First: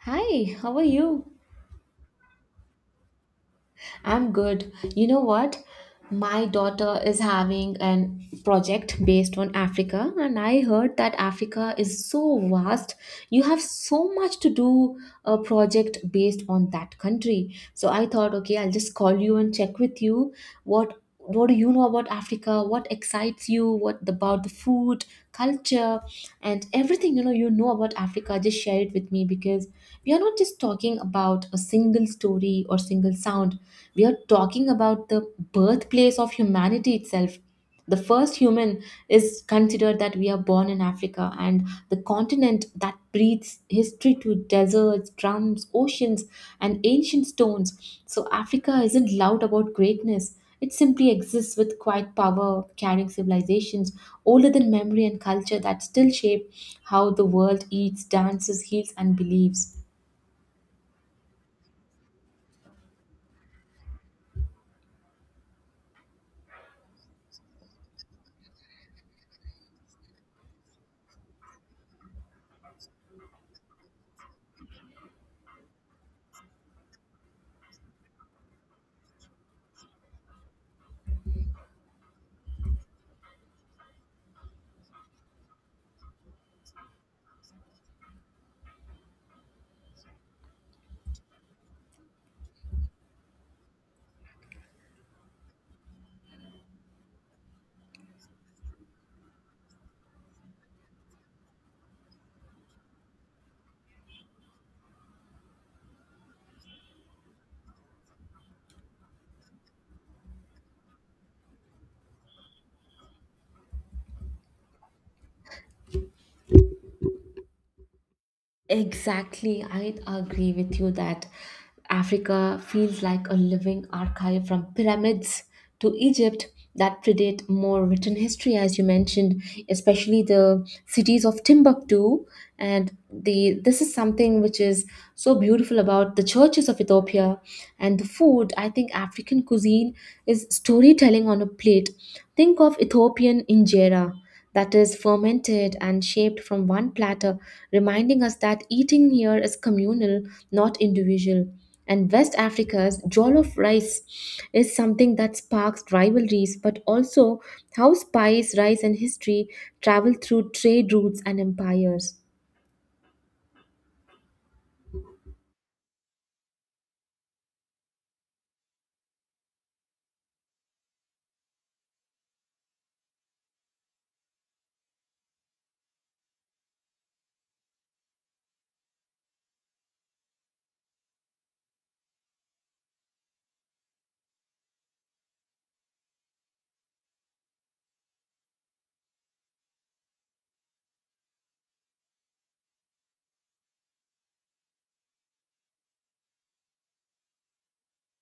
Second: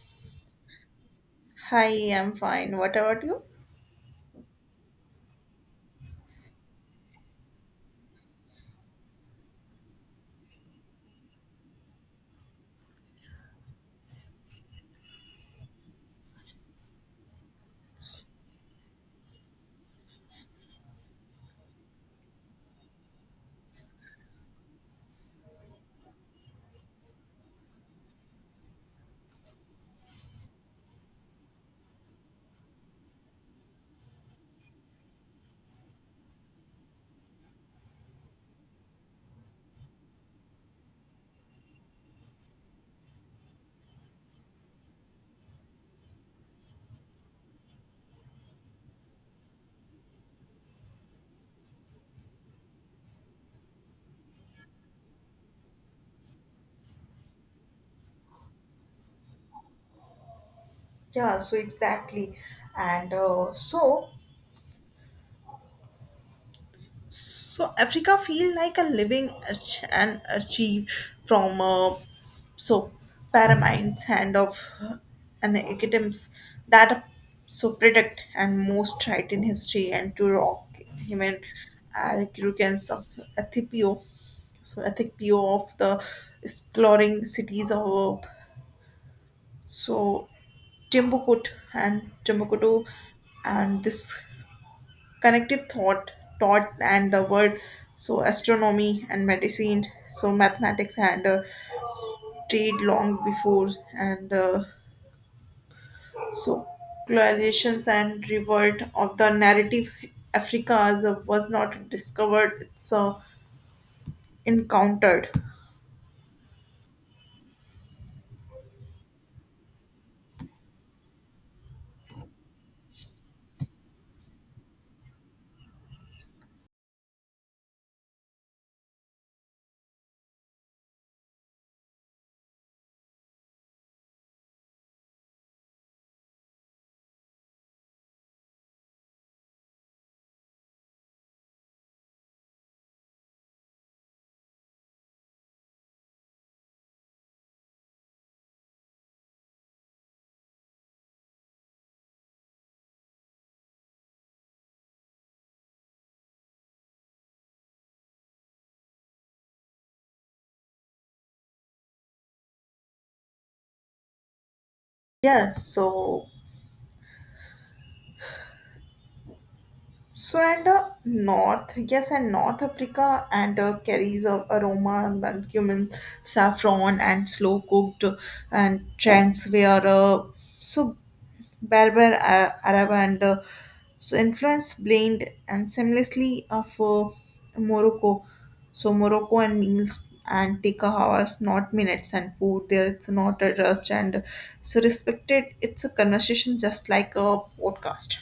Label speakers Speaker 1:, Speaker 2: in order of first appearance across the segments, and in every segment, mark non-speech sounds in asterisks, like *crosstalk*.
Speaker 1: Hi, how are you?
Speaker 2: Hi, I'm fine. What about you?
Speaker 1: I'm good. You know what? My daughter is having an project based on Africa, and I heard that Africa is so vast. You have so much to do a project based on that country. So I thought, okay, I'll just call you and check with you what do you know about Africa? What excites you? What about the food, culture, and everything about Africa? Just share it with me because we are not just talking about a single story or single sound. We are talking about the birthplace of humanity itself. The first human is considered that we are born in Africa and the continent that breathes history to deserts, drums, oceans, and ancient stones. So, Africa isn't loud about greatness. It simply exists with quiet power, carrying civilizations older than memory and culture that still shape how the world eats, dances, heals, and believes.
Speaker 2: Exactly. And so, so Africa feel like a living arch- and archive from so pyramids and items that predict and most right in history and to rock human recurrence of Ethiopia. So Ethiopia of the exploring cities of So Timbuktu and Timbuktu and this connective thought and the word astronomy and medicine so mathematics and trade long before and so colonizations and revolt of the narrative Africa was not discovered it's encountered.
Speaker 1: Exactly. I agree with you that Africa feels like a living archive from pyramids to Egypt that predate more written history, as you mentioned, especially the cities of Timbuktu. And the this is something which is so beautiful about the churches of Ethiopia and the food. I think African cuisine is storytelling on a plate. Think of Ethiopian injera that is fermented and shaped from one platter, reminding us that eating here is communal, not individual. And West Africa's jollof rice is something that sparks rivalries, but also how spice, rice, and history travel through trade routes and empires.
Speaker 2: Yes so So and North, yes, and North Africa and carries of aroma and cumin, saffron and slow cooked and trends where Berber, Arab and influence blend and seamlessly of Morocco. So Morocco and meals and take hours, not minutes, and food there it's not a rest and so respected. It's a conversation just like a podcast.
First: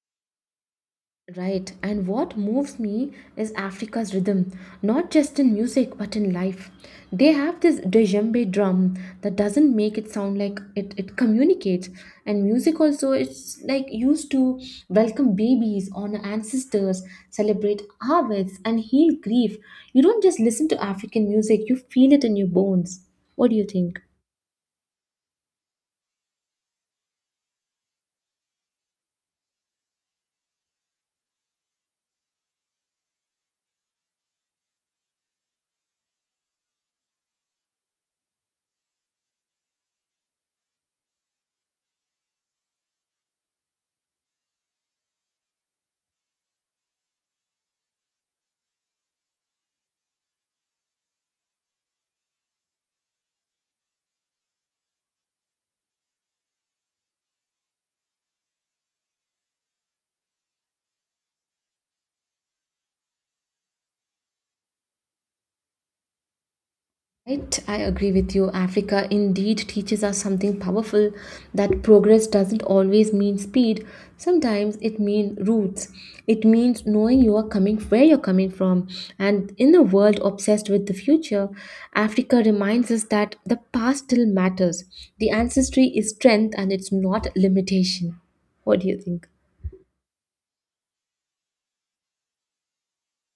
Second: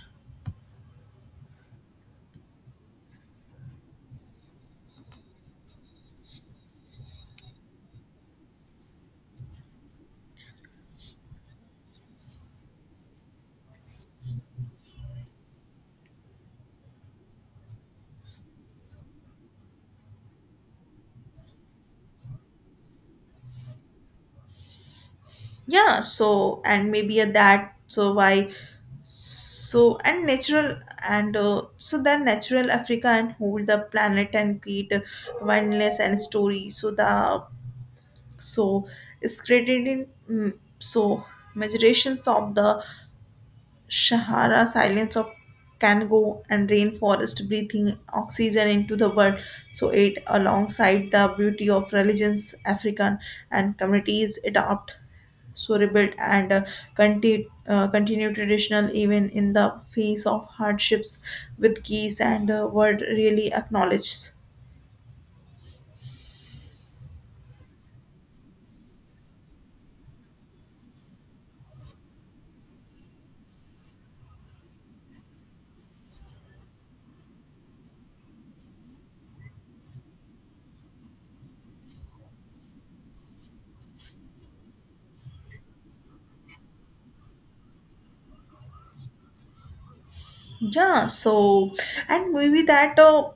Speaker 1: Right, and what moves me is Africa's rhythm, not just in music but in life. They have this djembe drum that doesn't make it sound like it communicates, and music also it's like used to welcome babies, honor ancestors, celebrate harvests, and heal grief. You don't just listen to African music, you feel it in your bones. What do you think?
Speaker 2: And maybe a that so why and natural and that natural africa and hold the planet and create a wildness and story so the so is created in so measurations of the sahara silence of Kango and rainforest breathing oxygen into the world. So it alongside the beauty of religions, African and communities adopt rebuilt and continue traditional even in the face of hardships with geese and were really acknowledged.
Speaker 1: Right, I agree with you. Africa indeed teaches us something powerful that progress doesn't always mean speed. Sometimes it means roots. It means knowing you are coming where you're coming from. And in a world obsessed with the future, Africa reminds us that the past still matters. The ancestry is strength and it's not limitation. What do you think?
Speaker 2: yeah so and maybe that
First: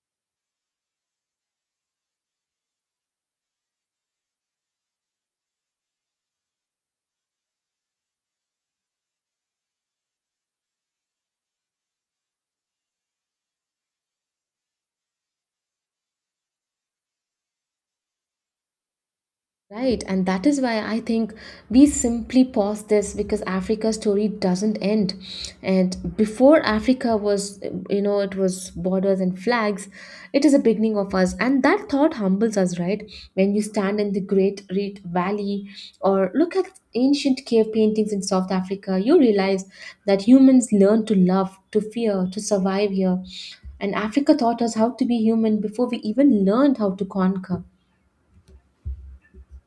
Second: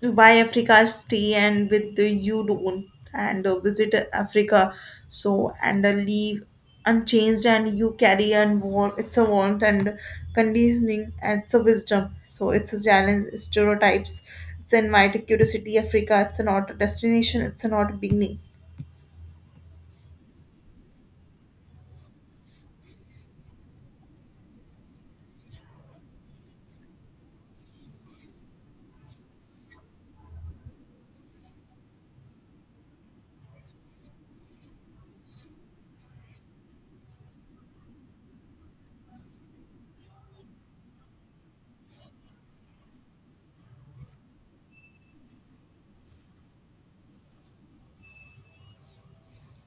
Speaker 2: why Africa stay and with the you don't and visit Africa and leave unchanged and you carry and warm it's a warmth and conditioning and it's a wisdom so it's a challenge stereotypes it's an invite curiosity. Africa it's not a destination it's not a beginning.
Speaker 1: Right, and that is why I think we simply pause this because Africa's story doesn't end. And before Africa was, it was borders and flags, it is a beginning of us. And that thought humbles us, right? When you stand in the Great Rift Valley or look at ancient cave paintings in South Africa, you realize that humans learn to love, to fear, to survive here. And Africa taught us how to be human before we even learned how to conquer.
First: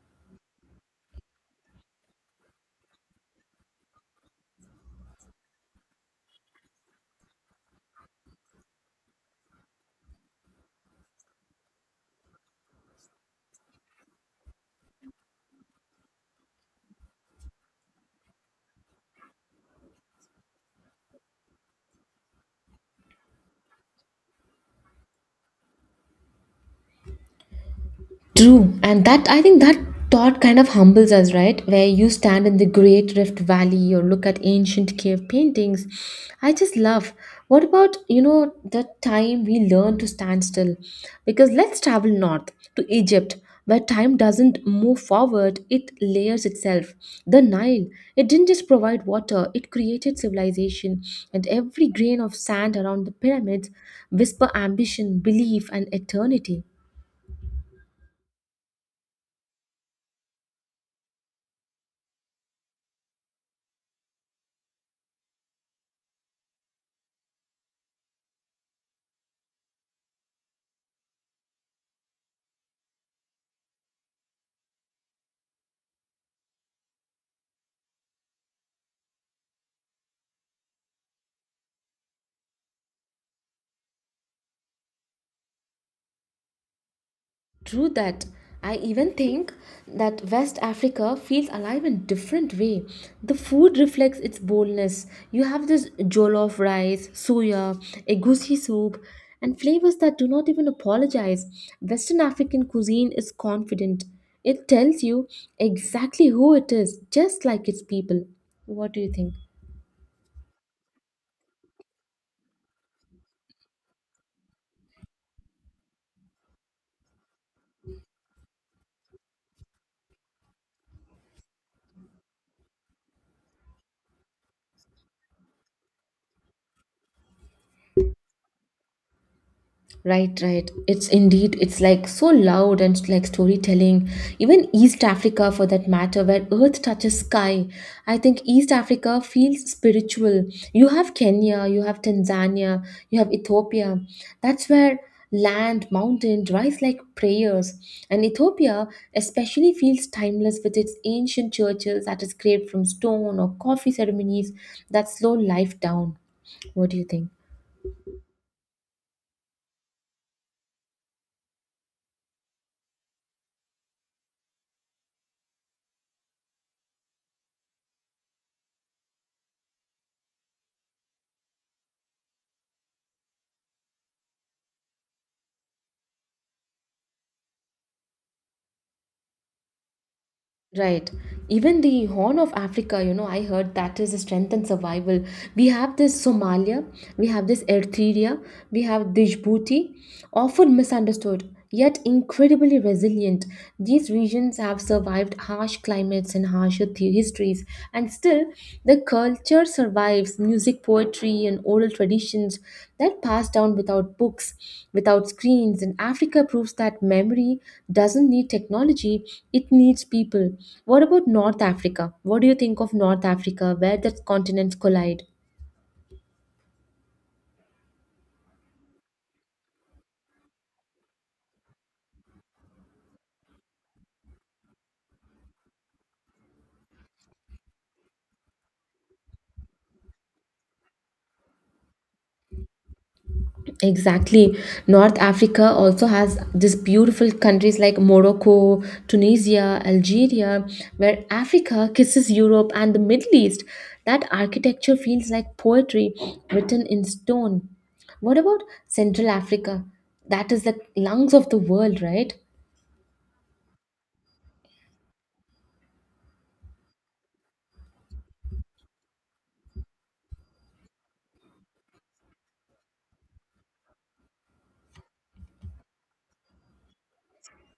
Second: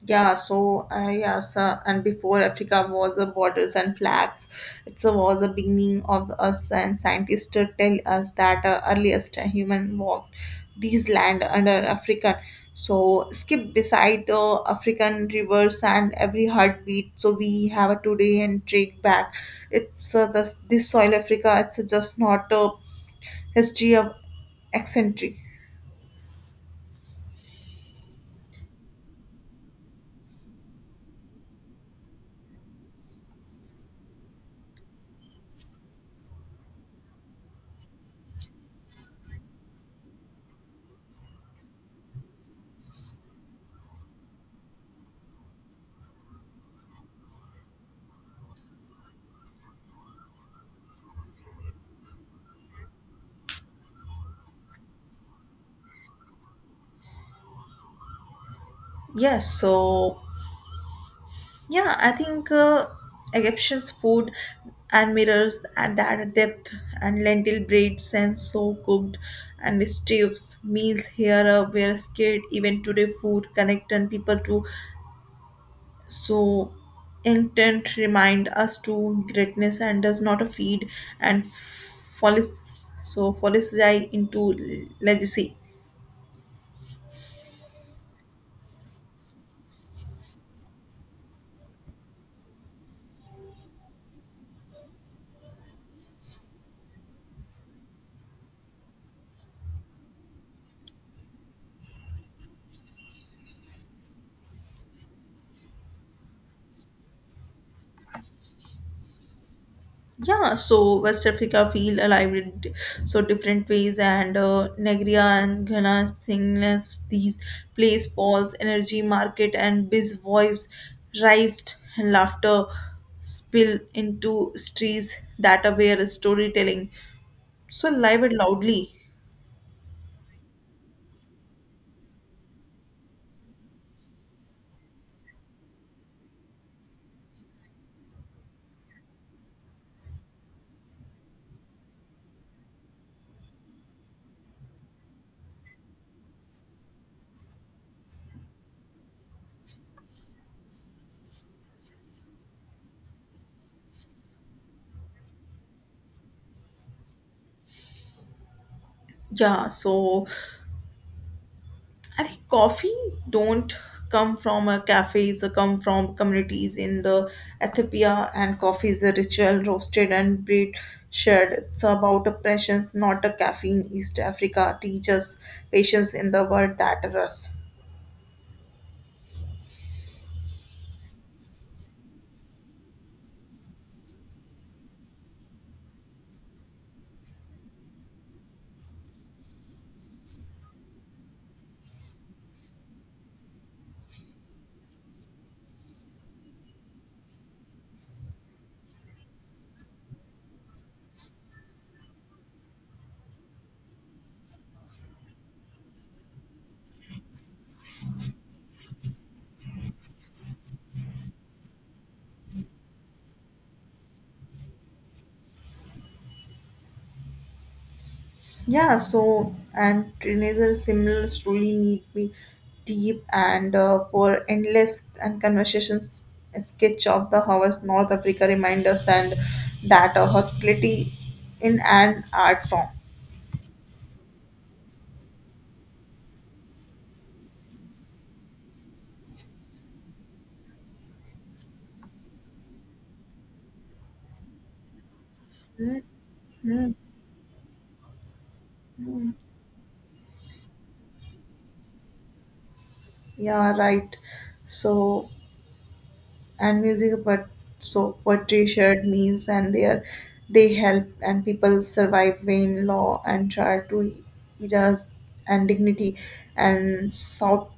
Speaker 2: And before Africa was the borders and flags, it was the beginning of us, and scientists to tell us that earliest human walked these land under African. So skip beside African rivers and every heartbeat. So we have a today and take back. It's This soil Africa. It's just not a history of eccentric.
Speaker 1: True, and that I think that thought kind of humbles us, right? Where you stand in the Great Rift Valley or look at ancient cave paintings. I just love. What about, the time we learn to stand still? Because let's travel north to Egypt, where time doesn't move forward, it layers itself. The Nile, it didn't just provide water, it created civilization. And every grain of sand around the pyramids whisper ambition, belief, and eternity.
Speaker 2: Yes, so Yeah, I think Egyptian's food and mirrors at that depth and lentil braid and so cooked and stews meals here were scared even today food connecting people to so intent remind us to greatness and does not feed and follies into legacy.
Speaker 1: True that. I even think that West Africa feels alive in different way. The food reflects its boldness. You have this jollof rice, soya, egusi soup, and flavors that do not even apologize. Western African cuisine is confident. It tells you exactly who it is, just like its people. What do you think?
Speaker 2: West Africa feel alive in different ways, and Nigeria and Ghana singleness these place Paul's energy market and biz voice raised and laughter spill into streets that are where storytelling live and loudly.
Speaker 1: Right, right. It's indeed, it's like so loud and like storytelling. Even East Africa, for that matter, where earth touches sky. I think East Africa feels spiritual. You have Kenya, you have Tanzania, you have Ethiopia. That's where land, mountain rise like prayers. And Ethiopia especially feels timeless with its ancient churches that is carved from stone or coffee ceremonies that slow life down. What do you think?
Speaker 2: Yeah, so I think coffee don't come from a cafe, it's a come from communities in the Ethiopia and coffee is a ritual roasted and brewed shared. It's about oppressions, not a caffeine. East Africa teaches patience in the world that rusts.
Speaker 1: Right. Even the Horn of Africa, I heard that is a strength and survival. We have this Somalia, we have this Eritrea, we have Djibouti, often misunderstood, yet incredibly resilient. These regions have survived harsh climates and harsher histories, and still, the culture survives music, poetry, and oral traditions that pass down without books, without screens. And Africa proves that memory doesn't need technology, it needs people. What about North Africa? What do you think of North Africa, where the continents collide?
Speaker 2: And Trinazar similar truly meet me deep and for endless and conversations a sketch of the hours. North Africa reminders and that a hospitality in an art form.
Speaker 1: Exactly. North Africa also has these beautiful countries like Morocco, Tunisia, Algeria, where Africa kisses Europe and the Middle East. That architecture feels like poetry written
Speaker 2: Hmm.
Speaker 1: in stone. What about Central Africa? That is the lungs of the world, right?
Speaker 2: Yeah, right. So and music, but poetry, shared means and they are they help and people survive vain law and try to eras and dignity and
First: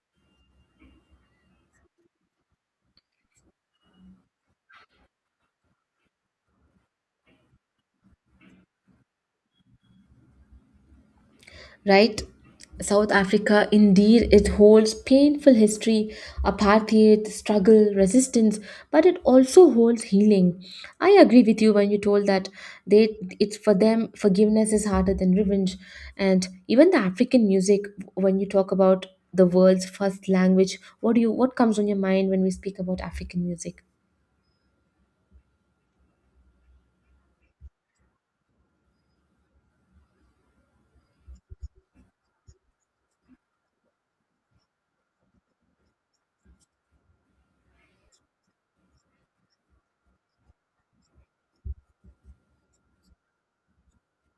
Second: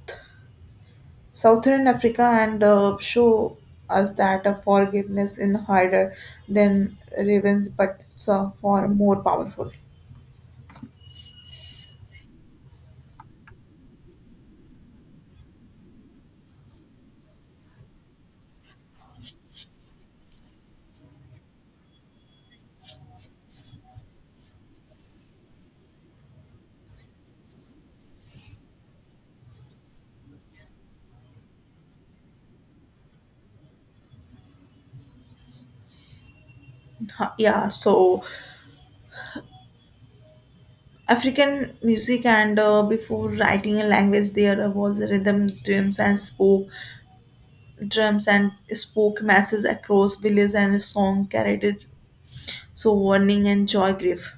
Speaker 2: Southern Africa and show us that a forgiveness is harder than revenge, but it's far more powerful.
Speaker 1: Right? South Africa, indeed, it holds painful history, apartheid, struggle, resistance, but it also holds healing. I agree with you when you told that they it's for them forgiveness is harder than revenge, and even the African music. When you talk about the world's first language, what comes on your mind when we speak about African music?
Speaker 2: Ha- Yeah, so African music and before writing a language, there was rhythm, drums and spoke masses across villages and a song carried it. So warning and joy grief.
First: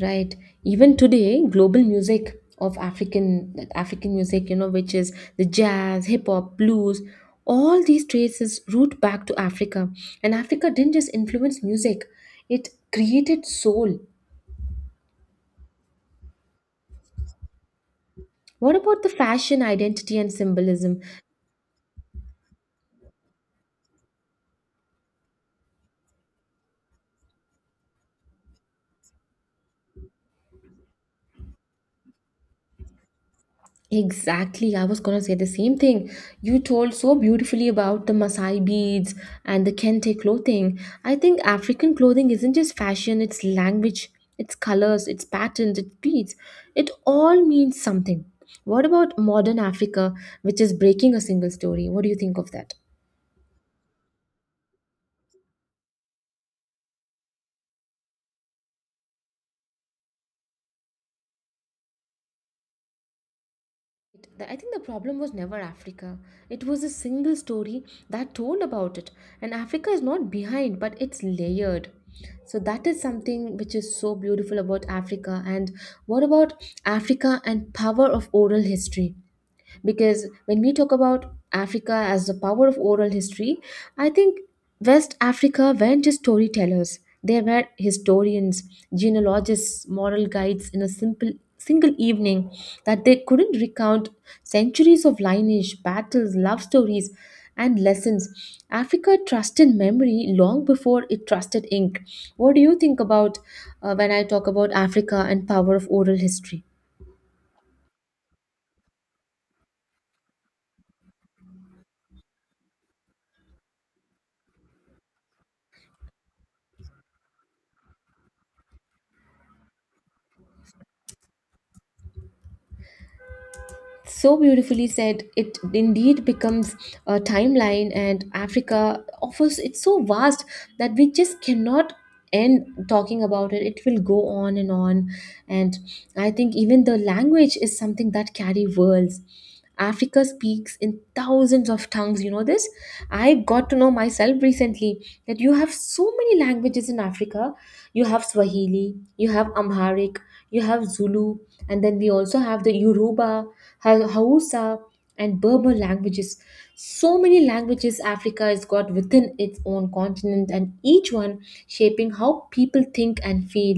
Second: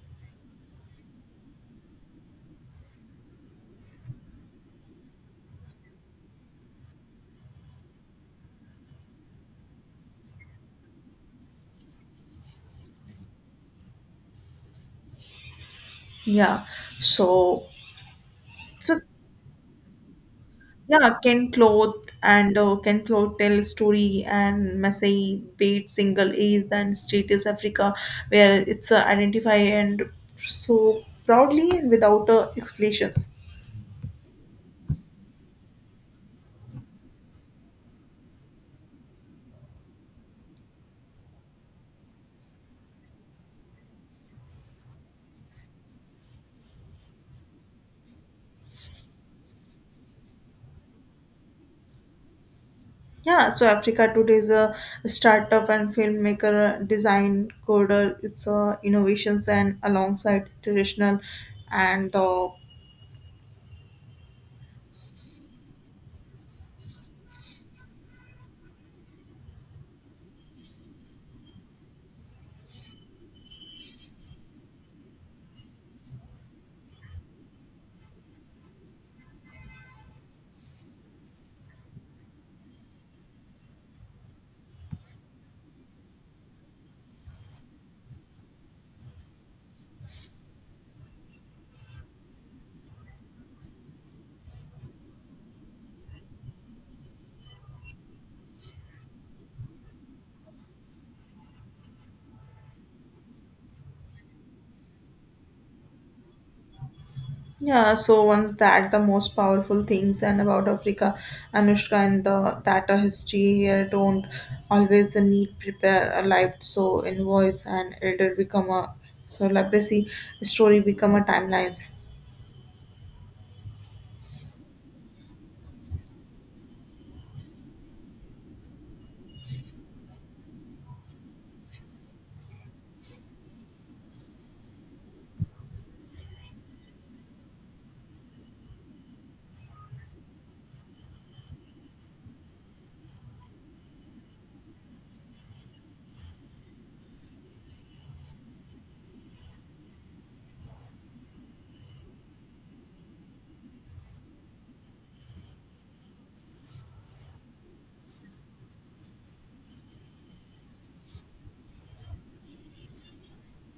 Speaker 1: Right. Even today, global music of African that African music, which is the jazz, hip hop, blues, all these traces root back to Africa. And Africa didn't just influence music, it created soul.
Speaker 2: Yeah, so
Speaker 1: What
Speaker 2: so
Speaker 1: about the fashion identity and symbolism?
Speaker 2: Yeah, can cloth can cloth tell story and Masai bait single is then state is Africa where it's identify and so proudly and without explanations.
Speaker 1: Exactly, I was gonna say the same thing. You told so beautifully about the Maasai beads and the Kente clothing. I think African clothing isn't just fashion, it's language, it's colors, it's patterns, it's beads. It all means something. What about modern Africa, which is breaking a single story? What do you think of that?
Speaker 2: Africa today is a startup and filmmaker, design coder. It's innovations and alongside traditional and
Speaker 1: I think the problem was never Africa. It was a single story that told about it. And Africa is not behind, but it's layered. So that is something which is so beautiful about Africa. And what about Africa and power of oral history? Because when we talk about Africa as the power of oral history, I think West Africa weren't just storytellers. They were historians, genealogists, moral guides in a simple single evening that they couldn't recount centuries of lineage, battles, love stories, and lessons. Africa trusted memory long before it trusted ink. What do you think about when I talk about Africa and power of oral history?
Speaker 2: Once that the most powerful things and about Africa, Anushka and the that a history here don't always need prepare a life so invoice and elder become a legacy story become a timelines.
Speaker 1: So beautifully said. It indeed becomes a timeline, and Africa offers it's so vast that we just cannot end talking about it. Will go on and on. And I think even the language is something that carry worlds. Africa speaks in thousands of tongues, you know this. I got to know myself recently that you have so many languages in Africa. You have Swahili, you have Amharic, you have Zulu, and then we also have the Yoruba, Hausa, and Berber languages. So many languages Africa has got within its own continent, and each one shaping how people think and feel.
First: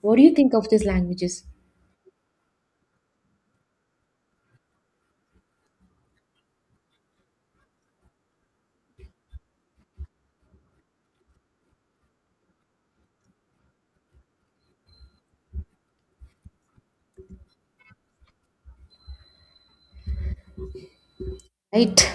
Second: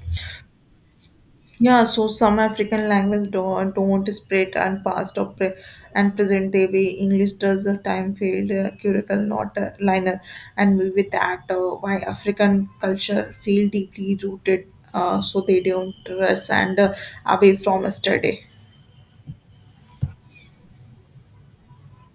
Speaker 1: What do you think of these languages?
Speaker 2: Some African language don't spread and and present day way English does a time field curricle not a liner and with that why African culture feel deeply rooted they don't rest and away from yesterday.
Speaker 1: Right.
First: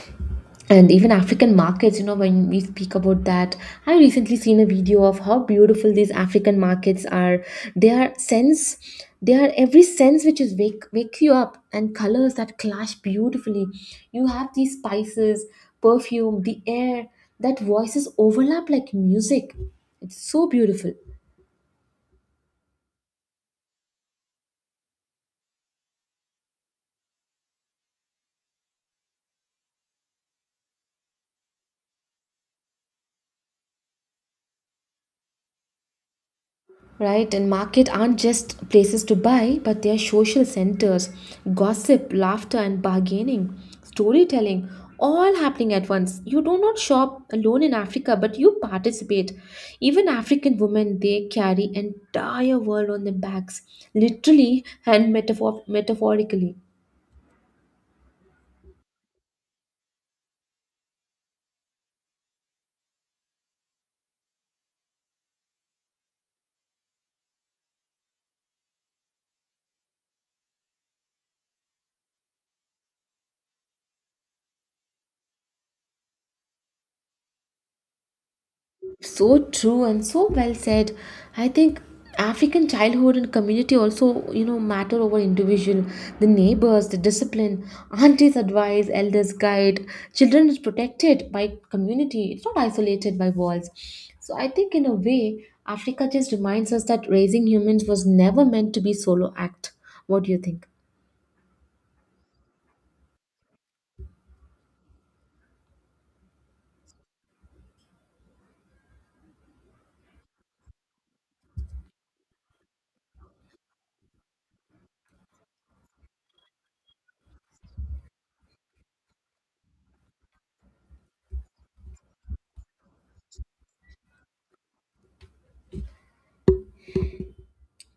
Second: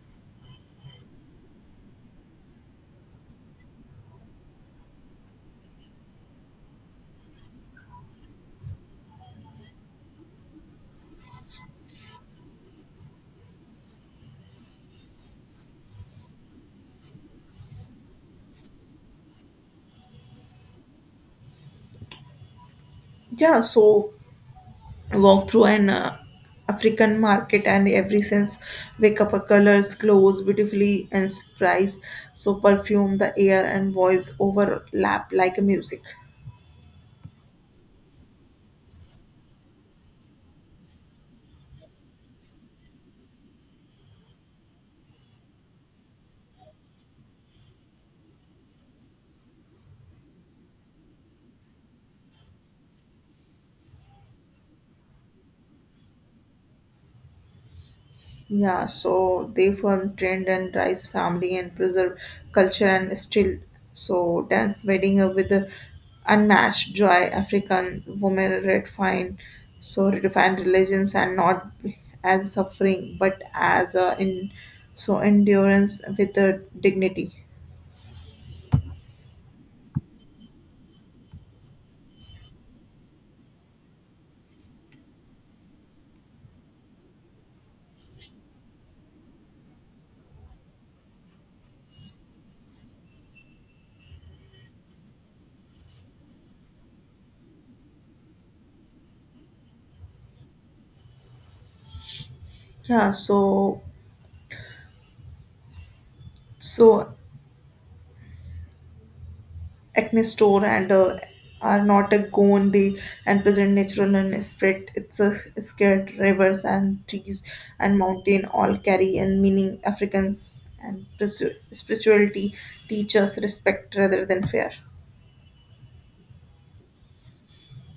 Speaker 1: And even African markets, when we speak about that, I recently seen a video of how beautiful these African markets are. They are sense, they are every sense which is wake you up, and colors that clash beautifully. You have these spices, perfume, the air, that voices overlap like music. It's so beautiful.
Speaker 2: Yeah, so Walk through an African market and every sense wake up her colors, clothes beautifully and spice perfume the air and voice overlap like music.
Speaker 1: Right, and market aren't just places to buy but they are social centers, gossip, laughter, and bargaining, storytelling, all happening at once. You do not shop alone in Africa, but you participate. Even African women, they carry entire world on their backs literally and metaphorically.
Speaker 2: They form trend and rise family and preserve culture and still dance wedding with the unmatched joy. African women redefine redefine religions and not as suffering but as a in endurance with the dignity.
Speaker 1: So true and so well said. I think African childhood and community also, matter over individual. The neighbors, the discipline, aunties advise, elders guide. Children is protected by community. It's not isolated by walls. So I think in a way, Africa just reminds us that raising humans was never meant to be solo act. What do you think?
Speaker 2: Yeah, so so Acne store and are not a gone they and present natural and spread it's a scared rivers and trees and mountain all carry and meaning africans and spirituality teach us respect rather than fear.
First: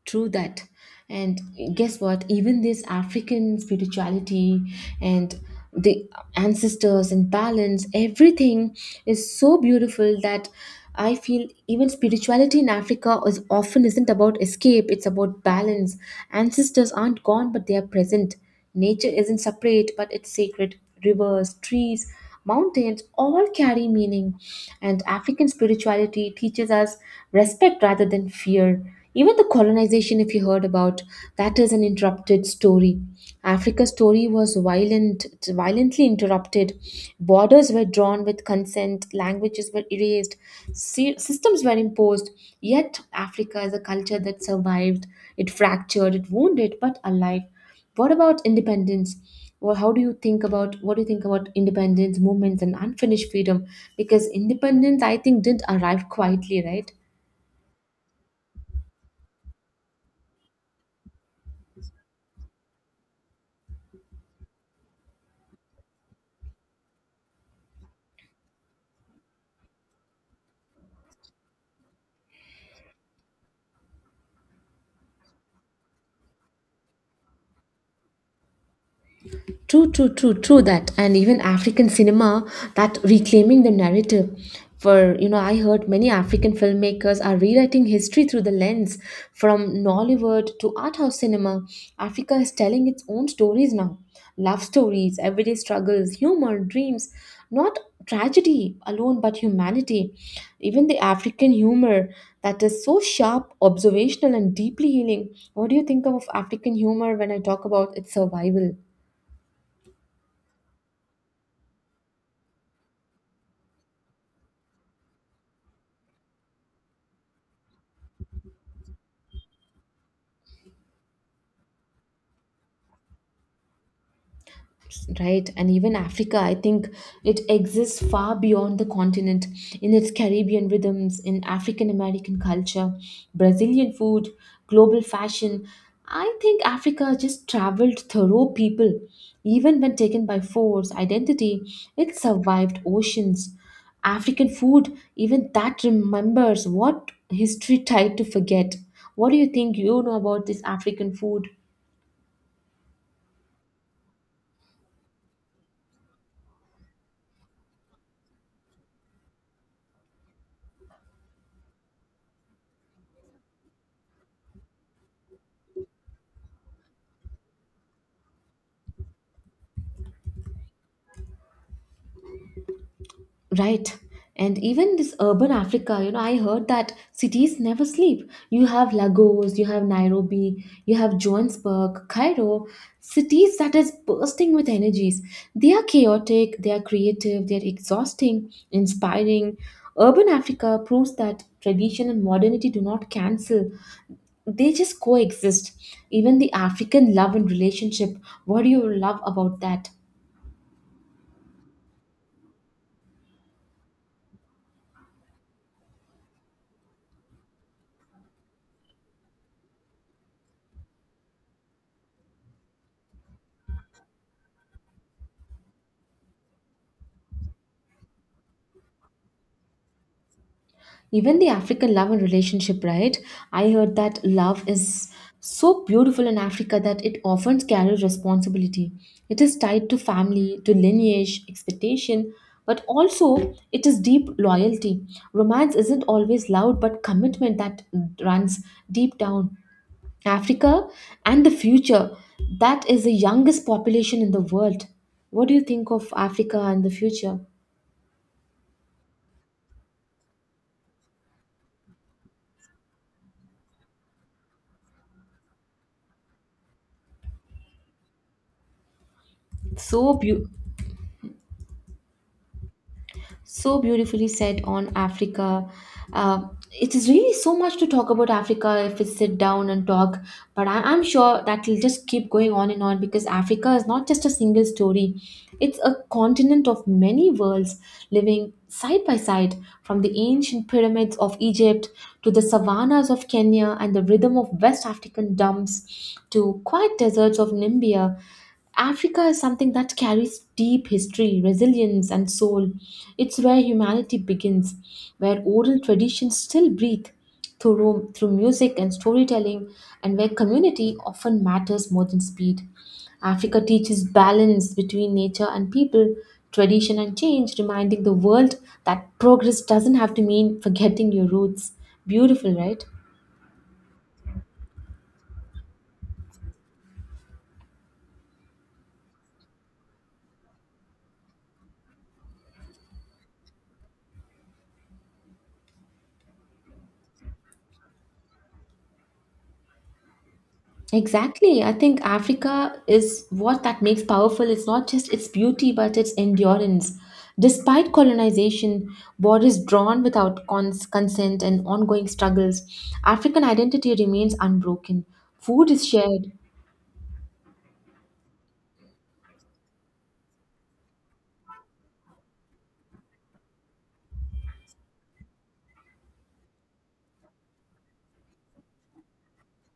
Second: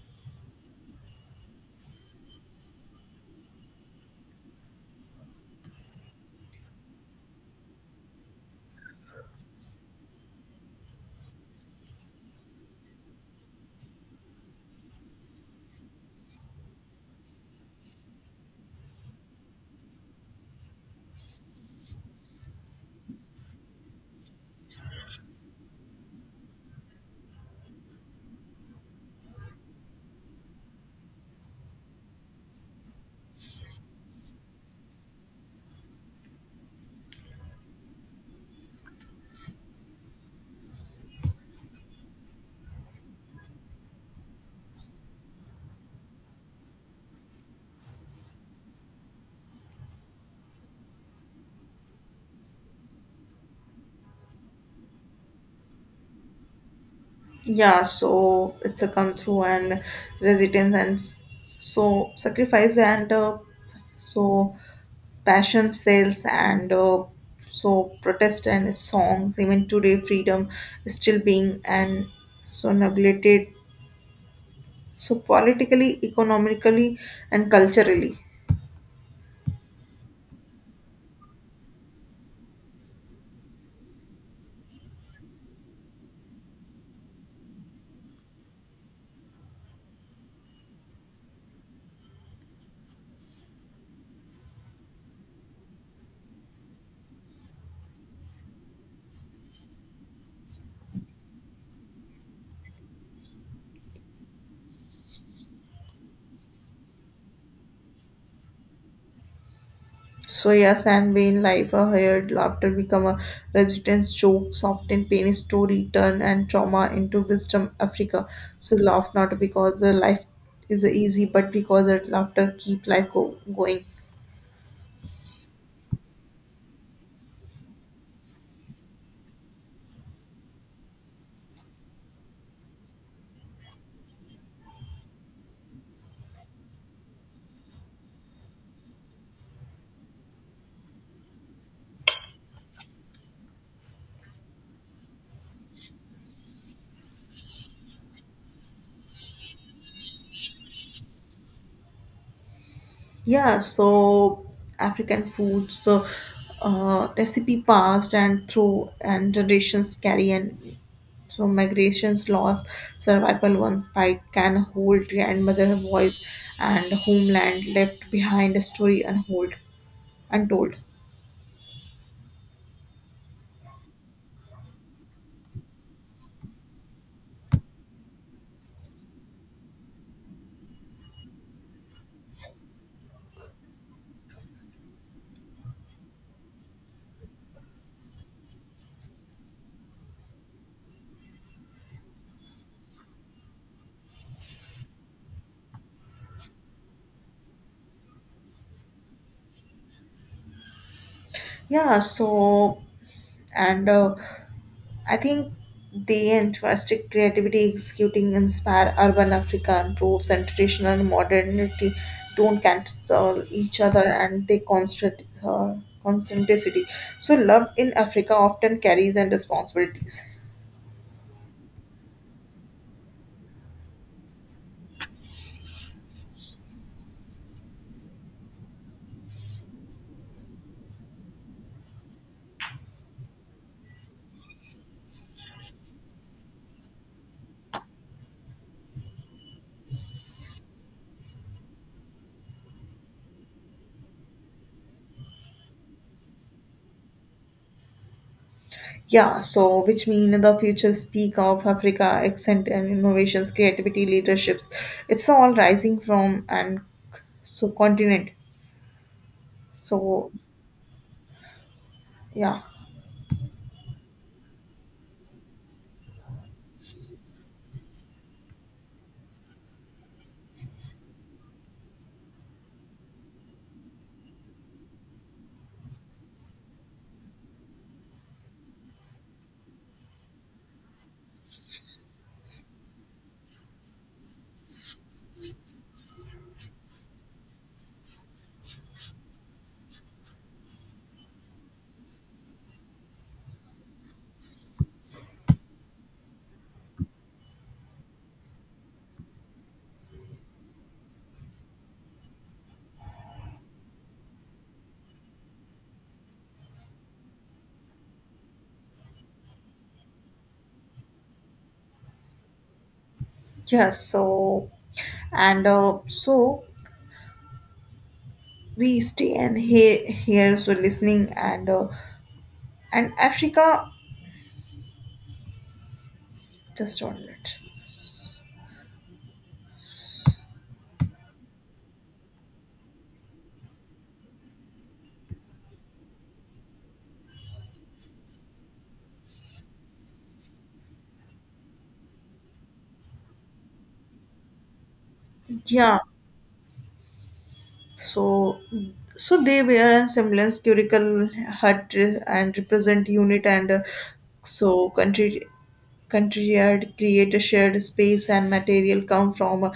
Speaker 1: True that. And guess what? Even this African spirituality and the ancestors and balance, everything is so beautiful that I feel even spirituality in Africa is often isn't about escape, it's about balance. Ancestors aren't gone, but they are present. Nature isn't separate, but it's sacred. Rivers, trees, mountains all carry meaning. And African spirituality teaches us respect rather than fear. Even the colonization, if you heard about, that is an interrupted story. Africa's story was violent, violently interrupted. Borders were drawn with consent, languages were erased, systems were imposed. Yet, Africa is a culture that survived. It fractured, it wounded, but alive. What about independence? Or how do you think about what do you think about independence movements and unfinished freedom? Because independence, I think, didn't arrive quietly, right?
Speaker 2: It's a come through and residence and sacrifice and so passion sales and protest and songs. Even today freedom is still being and so neglected politically economically and culturally.
Speaker 1: True, true, true, true that. And even African cinema, that reclaiming the narrative. For, I heard many African filmmakers are rewriting history through the lens from Nollywood to art house cinema. Africa is telling its own stories now. Love stories, everyday struggles, humor, dreams, not tragedy alone, but humanity. Even the African humor that is so sharp, observational, and deeply healing. What do you think of African humor when I talk about its survival?
Speaker 2: And vain life are heard laughter become a residence joke often pain is to return and trauma into wisdom. Africa laugh not because the life is easy but because the laughter keep life going.
Speaker 1: Right, and even Africa, I think it exists far beyond the continent, in its Caribbean rhythms, in African American culture, Brazilian food, global fashion. I think Africa just traveled thorough people. Even when taken by force, identity, it survived oceans. African food even that remembers what history tried to forget. What do you think you know about this African food?
Speaker 2: Yeah, so African food, recipe passed and through and generations carry and migrations loss survival. One bite can hold grandmother voice and homeland left behind, a story unhold untold.
Speaker 1: Right. And even this urban Africa, you know, I heard that cities never sleep. You have Lagos, you have Nairobi, you have Johannesburg, Cairo, cities that is bursting with energies. They are chaotic, they are creative, they are exhausting, inspiring. Urban Africa proves that tradition and modernity do not cancel, they just coexist. Even the African love and relationship, what do you love about that?
Speaker 2: Yeah, so and I think they entrusted creativity executing inspire. Urban Africa improves and traditional and modernity don't cancel each other and they constant constanticity. So love in Africa often carries and responsibilities.
Speaker 1: Even the African love and relationship, right? I heard that love is so beautiful in Africa that it often carries responsibility. It is tied to family, to lineage, expectation, but also it is deep loyalty. Romance isn't always loud, but commitment that runs deep down. Africa and the future, that is the youngest population in the world. What do you think of Africa and the future?
Speaker 2: Which mean the future speak of Africa, accent and innovations, creativity, leaderships. It's all rising from and so continent.
Speaker 1: So
Speaker 2: So
Speaker 1: beautiful.
Speaker 2: yeah,
Speaker 1: So beautifully said on Africa. Uh, it is really so much to talk about Africa if we sit down and talk, but I'm sure that will just keep going on and on because Africa is not just a single story. It's a continent of many worlds living side by side, from the ancient pyramids of Egypt to the savannas of Kenya and the rhythm of West African dumps to quiet deserts of Namibia. Africa is something that carries deep history, resilience, and soul. It's where humanity begins, where oral traditions still breathe through music and storytelling, and where community often matters more than speed. Africa teaches balance between nature and people, tradition and change, reminding the world that progress doesn't have to mean forgetting your roots. Beautiful, right?
Speaker 2: yes. So and so We stay and he here so listening and Africa just on it.
Speaker 1: Exactly. I think Africa is what that makes powerful. It's not just its beauty, but its endurance. Despite colonization, borders drawn without consent, and ongoing struggles, African identity remains unbroken. Food is
Speaker 2: Yeah,
Speaker 1: shared.
Speaker 2: so they wear a semblance curical hut and represent unit and so country country yard create a shared space and material come from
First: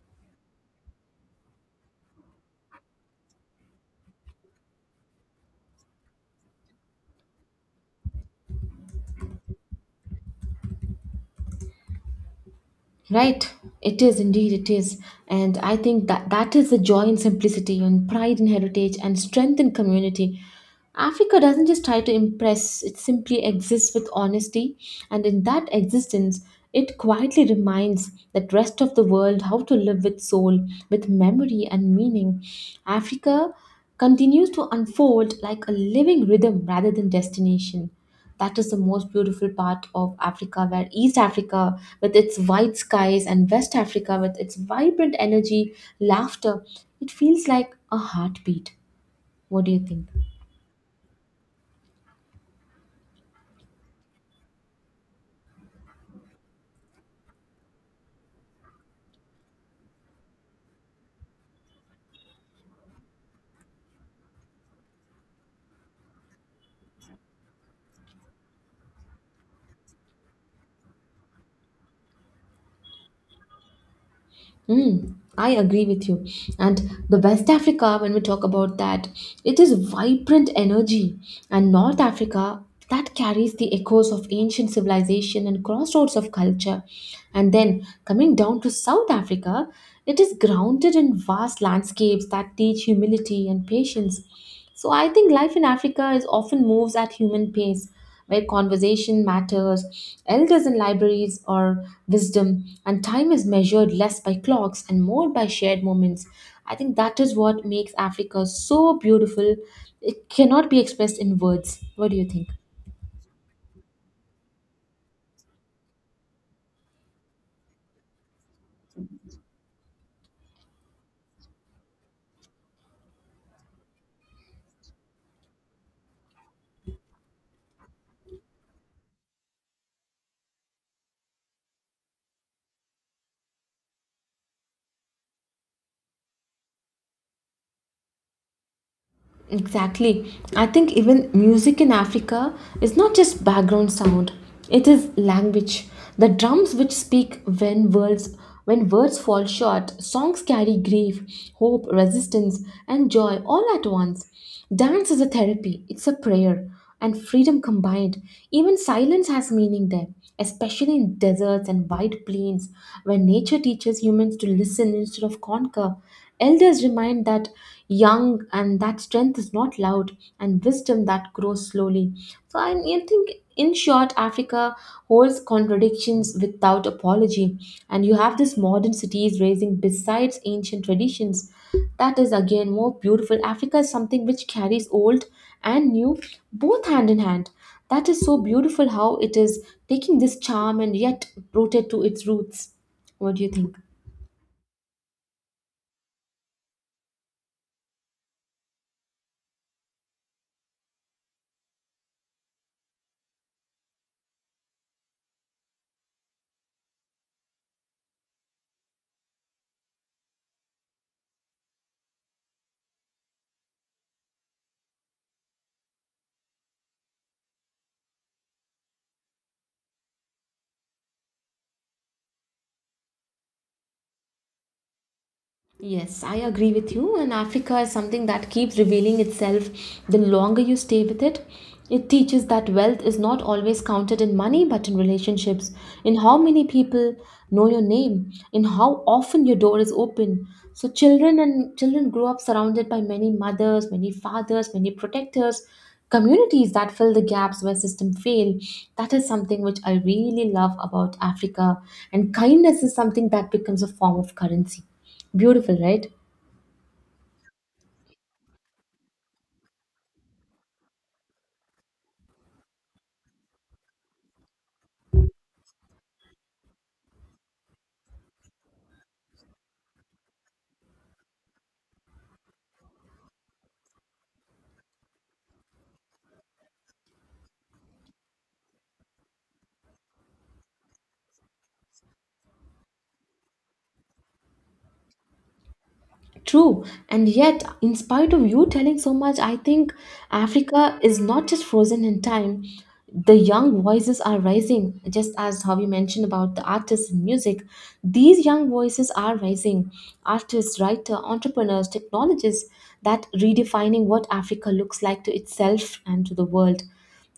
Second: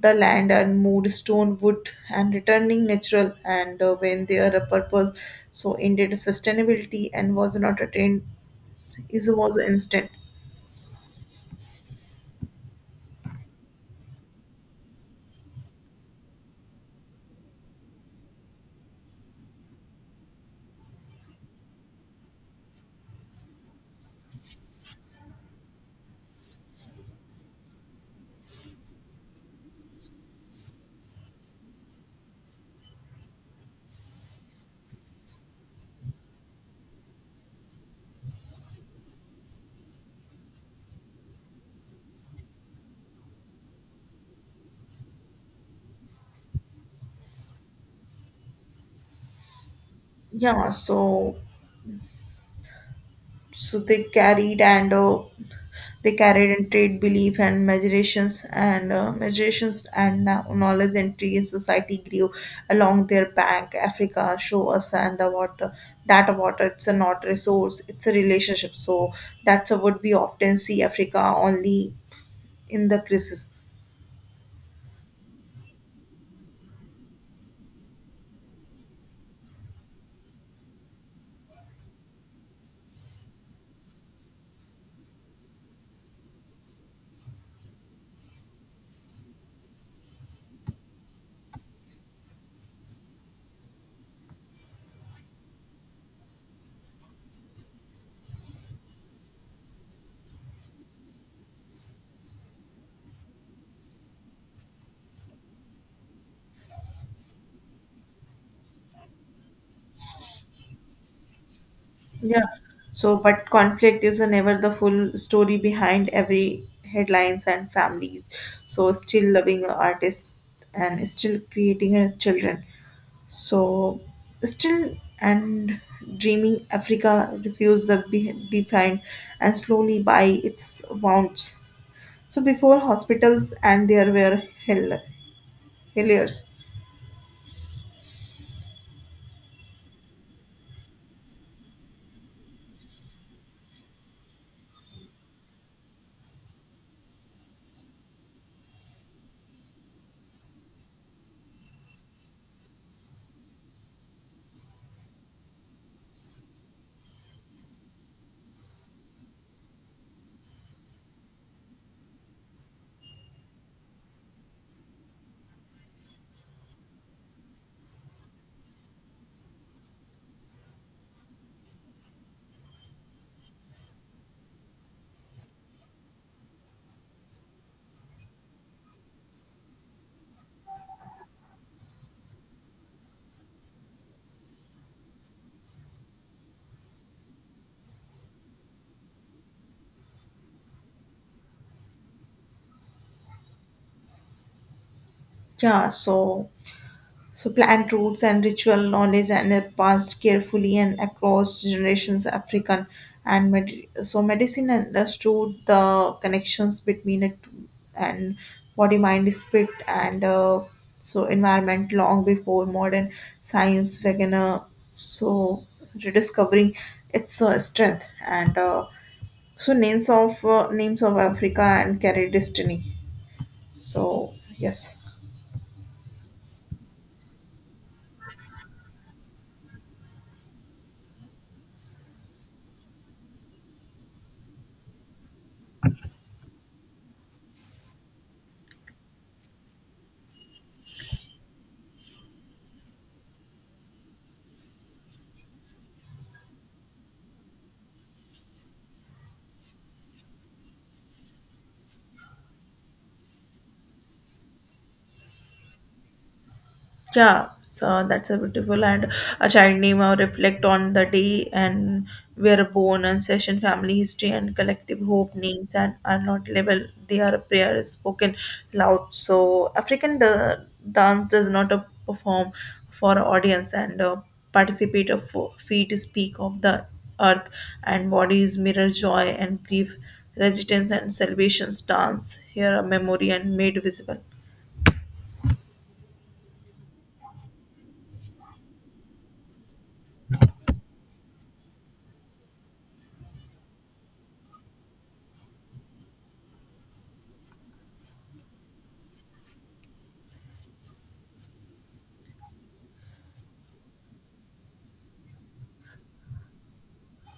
Speaker 2: the land and mood stone wood and returning natural and when they are a purpose so indeed sustainability and was not attained is was instant.
Speaker 1: Right, it is indeed, it is. And I think that that is the joy in simplicity and pride in heritage and strength in community. Africa doesn't just try to impress, it simply exists with honesty. And in that existence, it quietly reminds that rest of the world how to live with soul, with memory and meaning. Africa continues to unfold like a living rhythm rather than destination. That is the most beautiful part of Africa, where East Africa, with its white skies, and West Africa, with its vibrant energy, laughter, it feels like a heartbeat. What do you think?
Speaker 2: yeah so they carried and they carried and trade belief and measurations and measurations and now knowledge entry in society grew along their bank. Africa show us and the water that water it's a not resource it's a relationship, so that's a would be often see africa only in the crisis.
Speaker 1: Mm, I agree with you. And the West Africa, when we talk about that, it is vibrant energy. And North Africa, that carries the echoes of ancient civilization and crossroads of culture. And then coming down to South Africa, it is grounded in vast landscapes that teach humility and patience. So I think life in Africa is often moves at human pace where conversation matters, elders in libraries are wisdom, and time is measured less by clocks and more by shared moments. I think that is what makes Africa so beautiful. It cannot be expressed in words. What do you
Speaker 2: Yeah.
Speaker 1: think?
Speaker 2: So, but conflict is never the full story behind every headlines and families. So, still loving a artist and still creating her children. So, still and dreaming Africa refuse the defined and slowly by its wounds. So, before hospitals and there were helliers.
Speaker 1: Exactly. I think even music in Africa is not just background sound, it is language. The drums which speak when words fall short, songs carry grief, hope, resistance, and joy all at once. Dance is a therapy, it's a prayer, and freedom combined. Even silence has meaning there, especially in deserts and wide plains where nature teaches humans to listen instead of conquer. Elders remind that young and that strength is not loud and wisdom that grows slowly. So I think, in short, Africa holds contradictions without apology, and you have this modern cities raising besides ancient traditions. That is again more beautiful. Africa is something which carries old and new both hand in hand. That is so beautiful how it is taking this charm and yet rooted to its roots. What do you think?
Speaker 2: Yeah. So, so plant roots and ritual knowledge and are passed carefully and across generations. African and med- so medicine understood the connections between it and body mind spirit and environment long before modern science began so rediscovering its strength and names of Africa and carry destiny. so yes
Speaker 1: Yes, I agree with you. And Africa is something that keeps revealing itself the longer you stay with it. It teaches that wealth is not always counted in money, but in relationships, in how many people know your name, in how often your door is open. So children grow up surrounded by many mothers, many fathers, many protectors, communities that fill the gaps where systems fail. That is something which I really love about Africa. And kindness is something that becomes a form of currency. Beautiful, right?
Speaker 2: That's a beautiful and a child name or reflect on the day and where born and session family history and collective hope. Names and are not level, they are prayers spoken loud. So African dance does not perform for audience and participate of feet speak of the earth and bodies mirror joy and grief, resistance and salvation's dance here a memory and made visible.
Speaker 1: True. And yet, in spite of you telling so much, I think Africa is not just frozen in time. The young voices are rising, just as how you mentioned about the artists and music. These young voices are rising. Artists, writer, entrepreneurs, technologists that redefining what Africa looks like to itself and to the world,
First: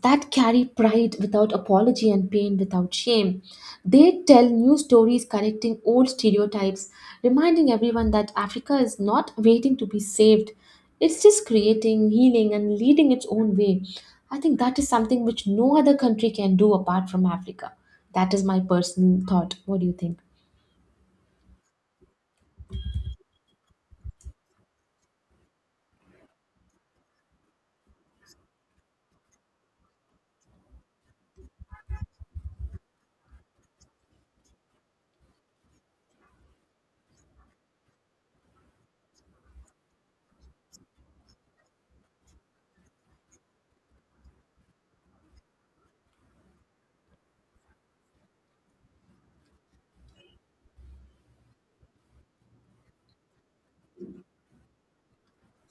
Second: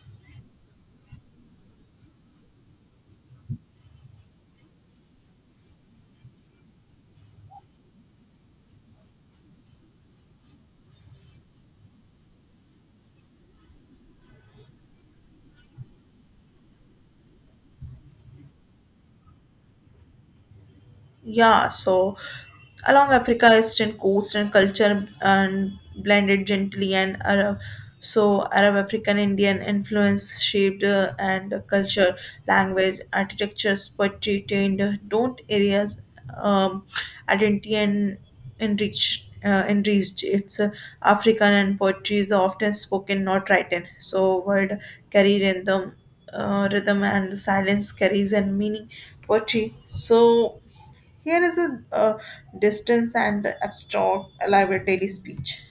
Speaker 1: that carry pride without apology and pain without shame. They tell new stories connecting old stereotypes, reminding everyone that Africa is not waiting to be saved. It's just creating, healing, and leading its own way. I think that is something which no other country can do apart from Africa. That is my personal thought. What do you think?
Speaker 2: Yeah, so Along Africa, eastern coast and culture and blended gently and Arab. So Arab African Indian influence shaped and culture, language, architectures, poetry trained don't areas, um, identity and enriched. Enriched it's african and poetry is often spoken not written so word carry rhythm, rhythm and silence carries and meaning. Poetry here is a distance and abstract elaborate daily speech.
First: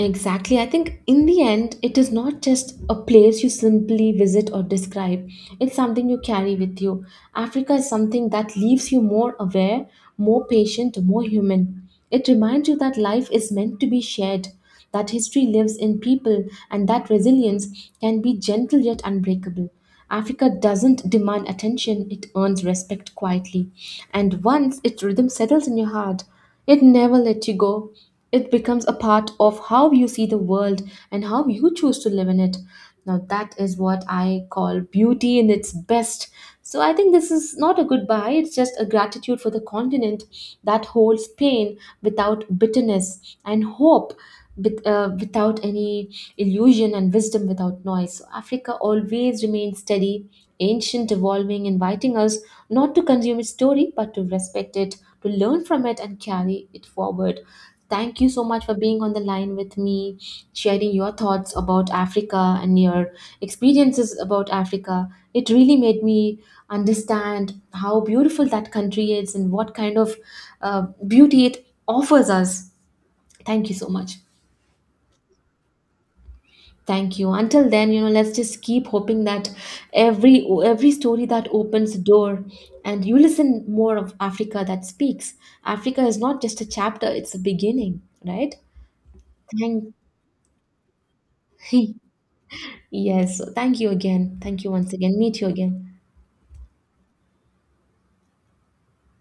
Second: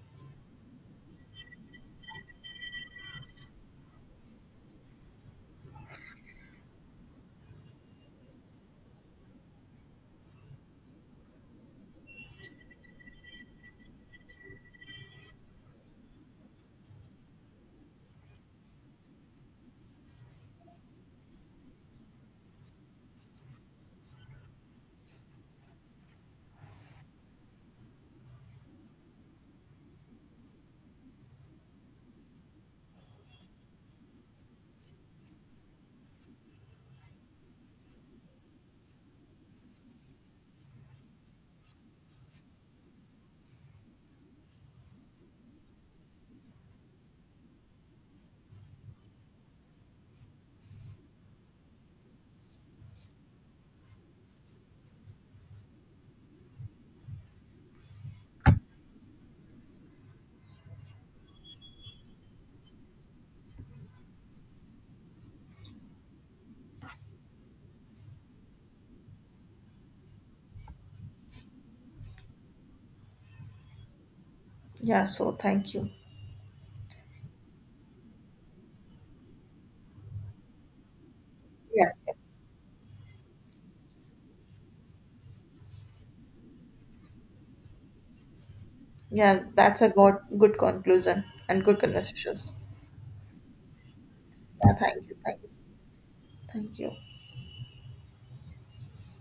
Speaker 1: Exactly. I think in the end, it is not just a place you simply visit or describe, it's something you carry with you. Africa is something that leaves you more aware, more patient, more human. It reminds you that life is meant to be shared, that history lives in people, and that resilience can be gentle yet unbreakable. Africa doesn't demand attention, it earns respect quietly. And once its rhythm settles in your heart, it never lets you go. It becomes a part of how you see the world and how you choose to live in it. Now, that is what I call beauty in its best. So, I think this is not a goodbye, it's just a gratitude for the continent that holds pain without bitterness and hope without any illusion and wisdom without noise. So Africa always remains steady, ancient, evolving, inviting us not to consume its story but to respect it, to learn from it, and carry it forward. Thank you so much for being on the line with me, sharing your thoughts about Africa and your experiences about Africa. It really made me understand how beautiful that country is and what kind of beauty it offers us. Thank you so much.
Speaker 2: Thank you.
Speaker 1: Thank you. Until then, you know, let's just keep hoping that every story that opens
Speaker 2: Yes,
Speaker 1: a
Speaker 2: yes.
Speaker 1: door and you listen more of Africa that speaks. Africa is not just a chapter, it's a beginning, right?
Speaker 2: Yeah, that's a
Speaker 1: Thank
Speaker 2: good, good conclusion and good conversations.
Speaker 1: *laughs* yes. So thank you again. Thank you
Speaker 2: Yeah,
Speaker 1: once
Speaker 2: thank you.
Speaker 1: again. Meet
Speaker 2: Thank
Speaker 1: you
Speaker 2: you.
Speaker 1: again.
Speaker 2: Thank you.